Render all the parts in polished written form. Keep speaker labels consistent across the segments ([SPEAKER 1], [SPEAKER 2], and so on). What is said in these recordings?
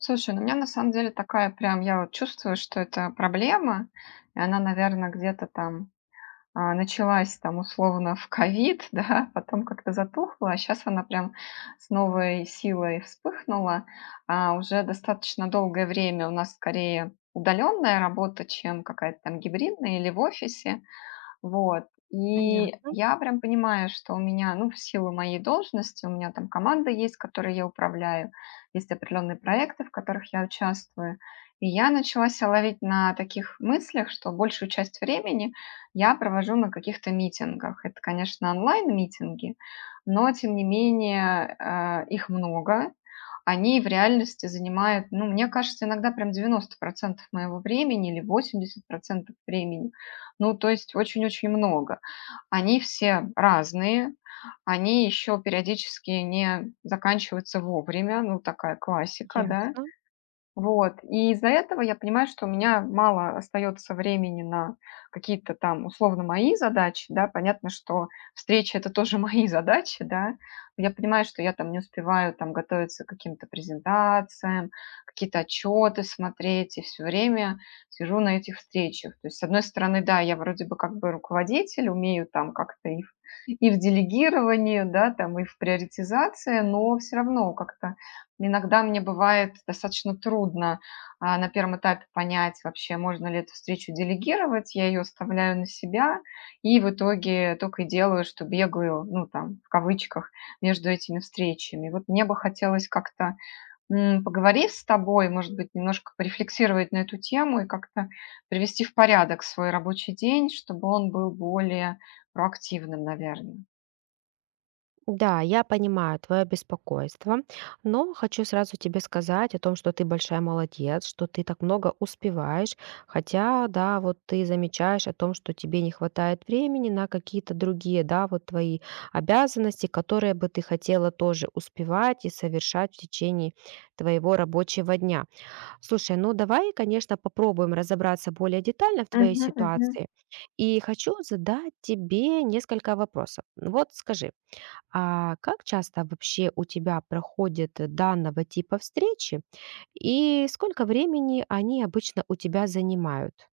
[SPEAKER 1] Слушай, ну у меня на самом деле такая прям, я вот чувствую, что это проблема, и она, наверное, где-то там началась там условно в ковид, да, потом как-то затухла, а сейчас она прям с новой силой вспыхнула. Уже достаточно долгое время у нас скорее удаленная работа, чем какая-то там гибридная или в офисе. Вот. И
[SPEAKER 2] Понятно,
[SPEAKER 1] я прям понимаю, что у меня, ну, в силу моей должности, у меня там команда есть, которой я управляю, есть определенные проекты, в которых я участвую. И я начала себя ловить на таких мыслях, что большую часть времени я провожу на каких-то митингах. Это, конечно, онлайн-митинги, но, тем не менее, их много. Они в реальности занимают, ну, мне кажется, иногда прям 90% моего времени или 80% времени. Ну, то есть очень-очень много. Они все разные, они еще периодически не заканчиваются вовремя, ну, такая классика, да.
[SPEAKER 2] ясно.
[SPEAKER 1] Вот, и из-за этого я понимаю, что у меня мало остается времени на какие-то там, условно, мои задачи, да. Понятно, что встреча это тоже мои задачи, да. Я понимаю, что я там не успеваю там готовиться к каким-то презентациям, какие-то отчеты смотреть, и все время сижу на этих встречах. То есть, с одной стороны, да, я вроде бы как бы руководитель, умею там как-то и в делегировании, да, там, и в приоритизации, но все равно как-то иногда мне бывает достаточно трудно, на первом этапе понять вообще, можно ли эту встречу делегировать. Я ее оставляю на себя и в итоге только и делаю, что бегаю, ну, там, в кавычках, между этими встречами. Вот мне бы хотелось как-то, поговорив с тобой, может быть, немножко порефлексировать на эту тему и как-то привести в порядок свой рабочий день, чтобы он был более проактивным, наверное.
[SPEAKER 2] Да, я понимаю твое беспокойство, но хочу сразу тебе сказать о том, что ты большая молодец, что ты так много успеваешь, хотя, да, вот ты замечаешь о том, что тебе не хватает времени на какие-то другие, да, вот твои обязанности, которые бы ты хотела тоже успевать и совершать в течение твоего рабочего дня. Слушай, ну давай, конечно, попробуем разобраться более детально в твоей
[SPEAKER 1] Мгм, мгм.
[SPEAKER 2] ситуации. И хочу задать тебе несколько вопросов. Ну вот скажи, а как часто вообще у тебя проходят данного типа встречи и сколько времени они обычно у тебя занимают?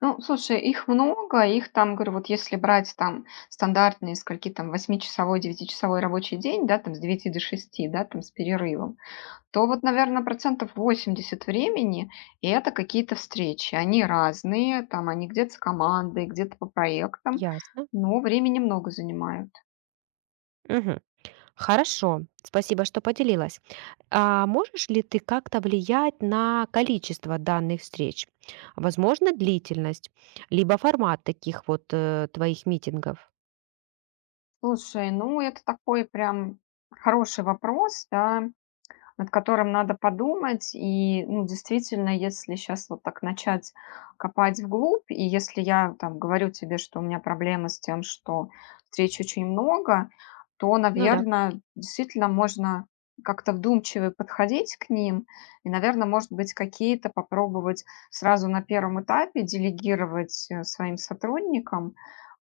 [SPEAKER 1] Ну, слушай, их много, их там, говорю, вот если брать там стандартные, скольки там, восьмичасовой, девятичасовой рабочий день, да, там с девяти до шести, да, там с перерывом, то вот, наверное, процентов 80 времени и это какие-то встречи. Они разные, там они где-то с командой, где-то по проектам,
[SPEAKER 2] Ясно.
[SPEAKER 1] но времени много занимают.
[SPEAKER 2] Мгм. Хорошо, спасибо, что поделилась. А можешь ли ты как-то влиять на количество данных встреч? Возможно, длительность, либо формат таких вот твоих митингов?
[SPEAKER 1] Слушай, ну это такой прям хороший вопрос, да, над которым надо подумать. И, ну, действительно, если сейчас вот так начать копать вглубь, и если я там говорю тебе, что у меня проблемы с тем, что встреч очень много, то,
[SPEAKER 2] Ну да.
[SPEAKER 1] наверное, действительно можно как-то вдумчиво подходить к ним, и, наверное, может быть, какие-то попробовать сразу на первом этапе делегировать своим сотрудникам.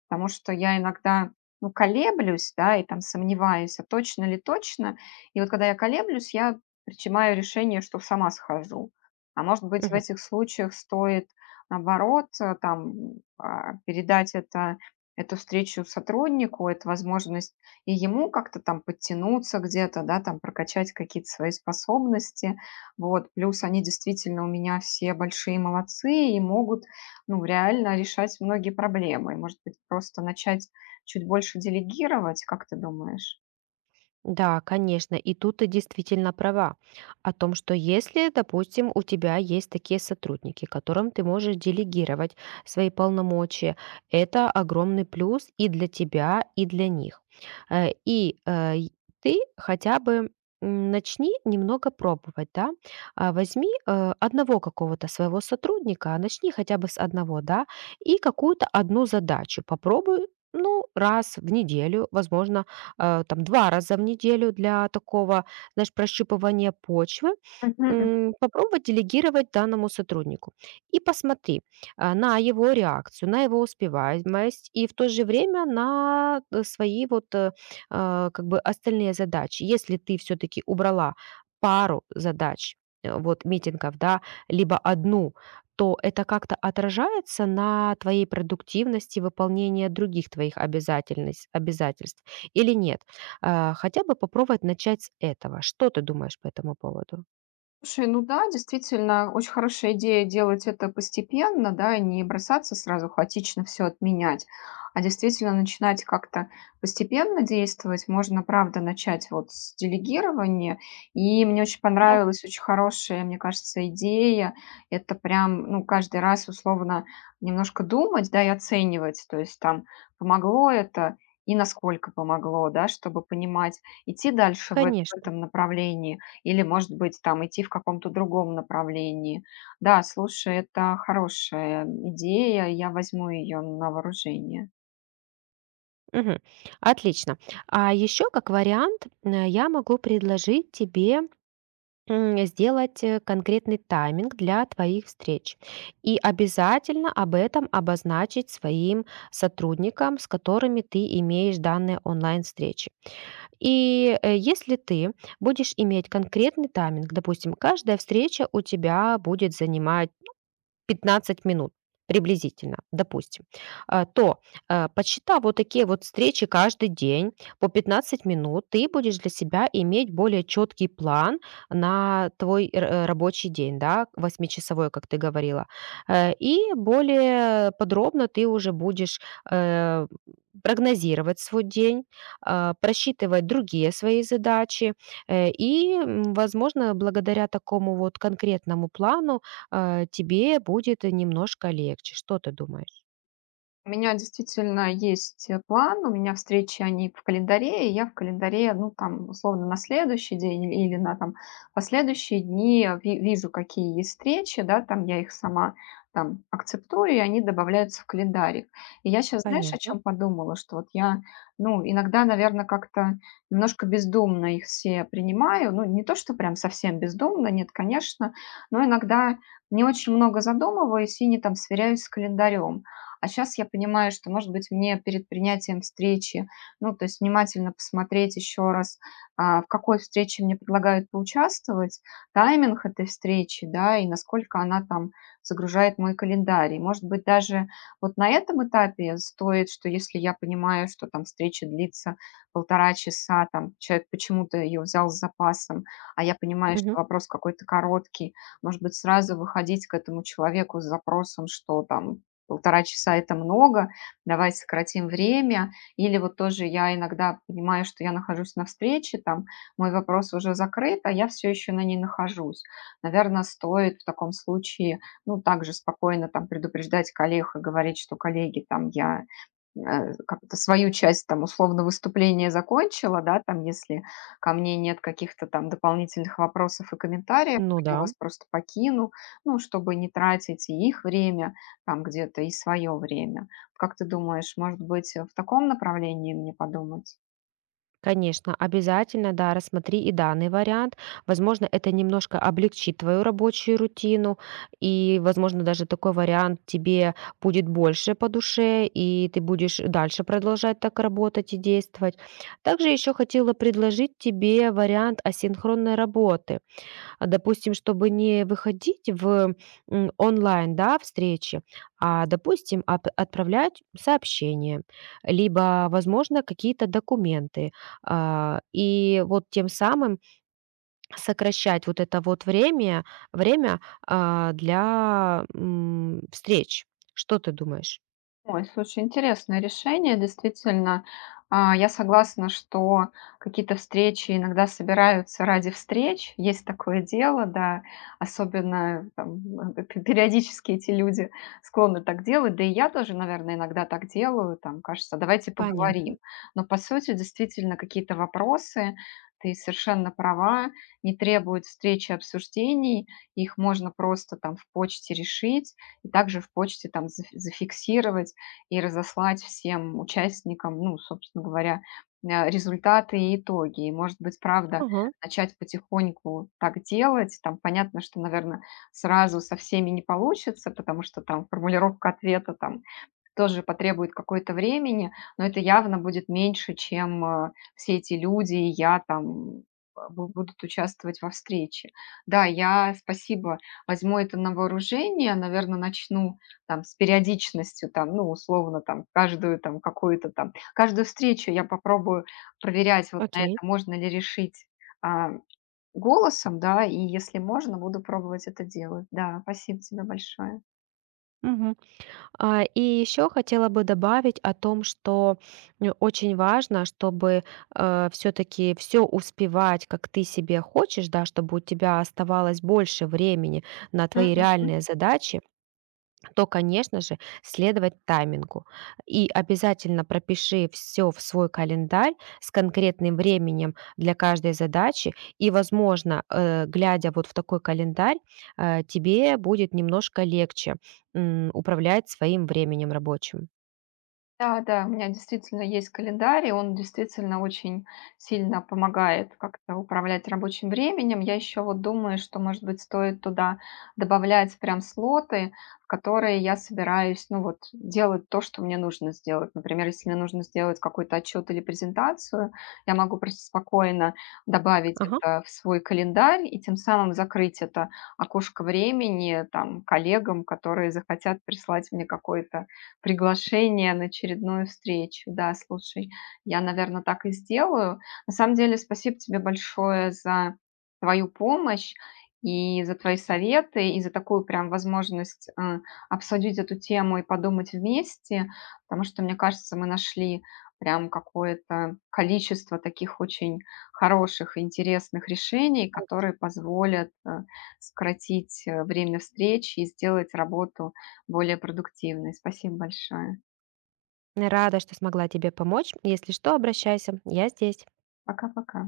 [SPEAKER 1] Потому что я иногда, ну, колеблюсь, да, и там сомневаюсь, а точно ли точно. И вот когда я колеблюсь, я принимаю решение, что сама схожу. А может быть, в этих случаях стоит, наоборот, передать это эту встречу сотруднику, это возможность и ему как-то там подтянуться где-то, да, там прокачать какие-то свои способности. Вот, плюс они действительно у меня все большие молодцы и могут, ну, реально решать многие проблемы. И, может быть, просто начать чуть больше делегировать, как ты думаешь?
[SPEAKER 2] Да, конечно, и тут ты действительно права о том, что если, допустим, у тебя есть такие сотрудники, которым ты можешь делегировать свои полномочия, это огромный плюс и для тебя, и для них. И и ты хотя бы начни немного пробовать, да, а, возьми одного какого-то своего сотрудника, начни хотя бы с одного, да, и какую-то одну задачу попробуй, ну, раз в неделю, возможно, там 2 раза в неделю для такого, знаешь, прощупывания почвы,
[SPEAKER 1] Мгм.
[SPEAKER 2] попробовать делегировать данному сотруднику. И посмотри, а, на его реакцию, на его успеваемость и в то же время на, свои вот, а, как бы остальные задачи. Если ты все таки убрала пару задач, вот митингов, да, либо одну, то это как-то отражается на твоей продуктивности выполнения других твоих обязательность обязательств или нет. А, хотя бы попробовать начать с этого. Что ты думаешь по этому поводу?
[SPEAKER 1] Слушай, ну да, действительно, очень хорошая идея делать это постепенно, да, и не бросаться сразу хаотично все отменять, а действительно начинать как-то постепенно действовать. Можно, правда, начать вот с делегирования. И мне очень
[SPEAKER 2] Да.
[SPEAKER 1] понравилась очень хорошая, мне кажется, идея. Это прям, ну, каждый раз условно немножко думать, да, и оценивать. То есть там помогло это и насколько помогло, да, чтобы понимать, идти дальше в эт- в
[SPEAKER 2] Конечно.
[SPEAKER 1] этом направлении или, может быть, там идти в каком-то другом направлении. Да, слушай, это хорошая идея, я возьму ее на вооружение.
[SPEAKER 2] Мгм. Отлично. А еще как вариант я могу предложить тебе сделать конкретный тайминг для твоих встреч и обязательно об этом обозначить своим сотрудникам, с которыми ты имеешь данные онлайн-встречи. И если ты будешь иметь конкретный тайминг, допустим, каждая встреча у тебя будет занимать 15 минут приблизительно, допустим, а, то, а, подсчитав вот такие вот встречи каждый день по 15 минут, ты будешь для себя иметь более четкий план на твой рабочий день, да, восьмичасовой, как ты говорила. И более подробно ты уже будешь э, прогнозировать свой день, а, просчитывать другие свои задачи. И, возможно, благодаря такому вот конкретному плану тебе будет немножко легче. Что ты думаешь?
[SPEAKER 1] У меня действительно есть, план, у меня встречи, они в календаре, и я в календаре, ну, там, условно, на следующий день или на, там, последующие дни э, ви вижу, какие есть встречи, да, там, я их сама, там, акцептую, и они добавляются в календарик. И я сейчас, знаешь, о
[SPEAKER 2] Понятно.
[SPEAKER 1] чем подумала, что вот я, ну, иногда, наверное, как-то немножко бездумно их все принимаю. Ну, не то, что прям совсем бездумно, нет, конечно, но иногда не очень много задумываюсь и не, там, сверяюсь с календарем. А сейчас я понимаю, что, может быть, мне перед принятием встречи, ну, то есть внимательно посмотреть еще раз, в какой встрече мне предлагают поучаствовать, тайминг этой встречи, да, и насколько она там загружает мой календарь. И, может быть, даже вот на этом этапе стоит, что если я понимаю, что там встреча длится полтора часа, там человек почему-то ее взял с запасом, а я понимаю,
[SPEAKER 2] Мгм.
[SPEAKER 1] что вопрос какой-то короткий, может быть, сразу выходить к этому человеку с запросом, что там полтора часа- это много, давай сократим время. Или вот тоже я иногда понимаю, что я нахожусь на встрече, там мой вопрос уже закрыт, а я все еще на ней нахожусь. Наверное, стоит в таком случае, ну, также спокойно там предупреждать коллег и говорить, что коллеги, там я как-то свою часть там условно выступления закончила, да, там если ко мне нет каких-то там дополнительных вопросов и комментариев,
[SPEAKER 2] Ну
[SPEAKER 1] то я
[SPEAKER 2] да.
[SPEAKER 1] вас просто покину, ну, чтобы не тратить и их время, там где-то и свое время. Вот, как ты думаешь, может быть, в таком направлении мне подумать?
[SPEAKER 2] Конечно, обязательно, да, рассмотри и данный вариант. Возможно, это немножко облегчит твою рабочую рутину, и, возможно, даже такой вариант тебе будет больше по душе, и ты будешь дальше продолжать так работать и действовать. Также еще хотела предложить тебе вариант асинхронной работы. А, допустим, чтобы не выходить в, онлайн, да, встречи, а, допустим, ап отправлять сообщения, либо, возможно, какие-то документы. А, и вот тем самым сокращать вот это вот время, а, для, встреч. Что ты думаешь?
[SPEAKER 1] Ой, слушай, интересное решение, действительно. Я согласна, что какие-то встречи иногда собираются ради встреч. Есть такое дело, да. Особенно там, э, пе периодически эти люди склонны так делать. Да и я тоже, наверное, иногда так делаю. Там кажется: "Давайте поговорим".
[SPEAKER 2] Понятно.
[SPEAKER 1] Но, по сути, действительно, какие-то вопросы, ты совершенно права, не требуют встречи и обсуждений. Их можно просто там в почте решить и также в почте там зафиксировать и разослать всем участникам, ну, собственно говоря, результаты и итоги. И, может быть, правда,
[SPEAKER 2] Ага,
[SPEAKER 1] начать потихоньку так делать. Там понятно, что, наверное, сразу со всеми не получится, потому что там формулировка ответа там тоже потребует какое-то времени, но это явно будет меньше, чем все эти люди и я там будут участвовать во встрече. Да, я, спасибо, возьму это на вооружение, наверное, начну там с периодичностью, там, ну, условно, там, каждую там какую-то там, каждую встречу я попробую проверять вот на это,
[SPEAKER 2] окей.
[SPEAKER 1] можно ли решить, а, голосом, да, и если можно, буду пробовать это делать. Да, спасибо тебе большое.
[SPEAKER 2] Мгм. А, и еще хотела бы добавить о том, что очень важно, чтобы все-таки все успевать, как ты себе хочешь, да, чтобы у тебя оставалось больше времени на твои
[SPEAKER 1] Мгм.
[SPEAKER 2] реальные задачи, то, конечно же, следовать таймингу. И обязательно пропиши все в свой календарь с конкретным временем для каждой задачи. И, возможно, глядя вот в такой календарь, тебе будет немножко легче управлять своим временем рабочим.
[SPEAKER 1] Да, да, у меня действительно есть календарь, и он действительно очень сильно помогает как-то управлять рабочим временем. Я еще вот думаю, что, может быть, стоит туда добавлять прям слоты, в которые я собираюсь, ну вот, делать то, что мне нужно сделать. Например, если мне нужно сделать какой-то отчет или презентацию, я могу просто спокойно добавить
[SPEAKER 2] Ага.
[SPEAKER 1] это в свой календарь и тем самым закрыть это окошко времени там коллегам, которые захотят прислать мне какой-то приглашение на очередную встречу. Да, слушай, я, наверное, так и сделаю. На самом деле, спасибо тебе большое за твою помощь и за твои советы, и за такую прям возможность обсудить эту тему и подумать вместе, потому что, мне кажется, мы нашли прям какое-то количество таких очень хороших и интересных решений, которые позволят сократить время встречи и сделать работу более продуктивной. Спасибо большое.
[SPEAKER 2] Рада, что смогла тебе помочь. Если что, обращайся. Я здесь.
[SPEAKER 1] Пока-пока.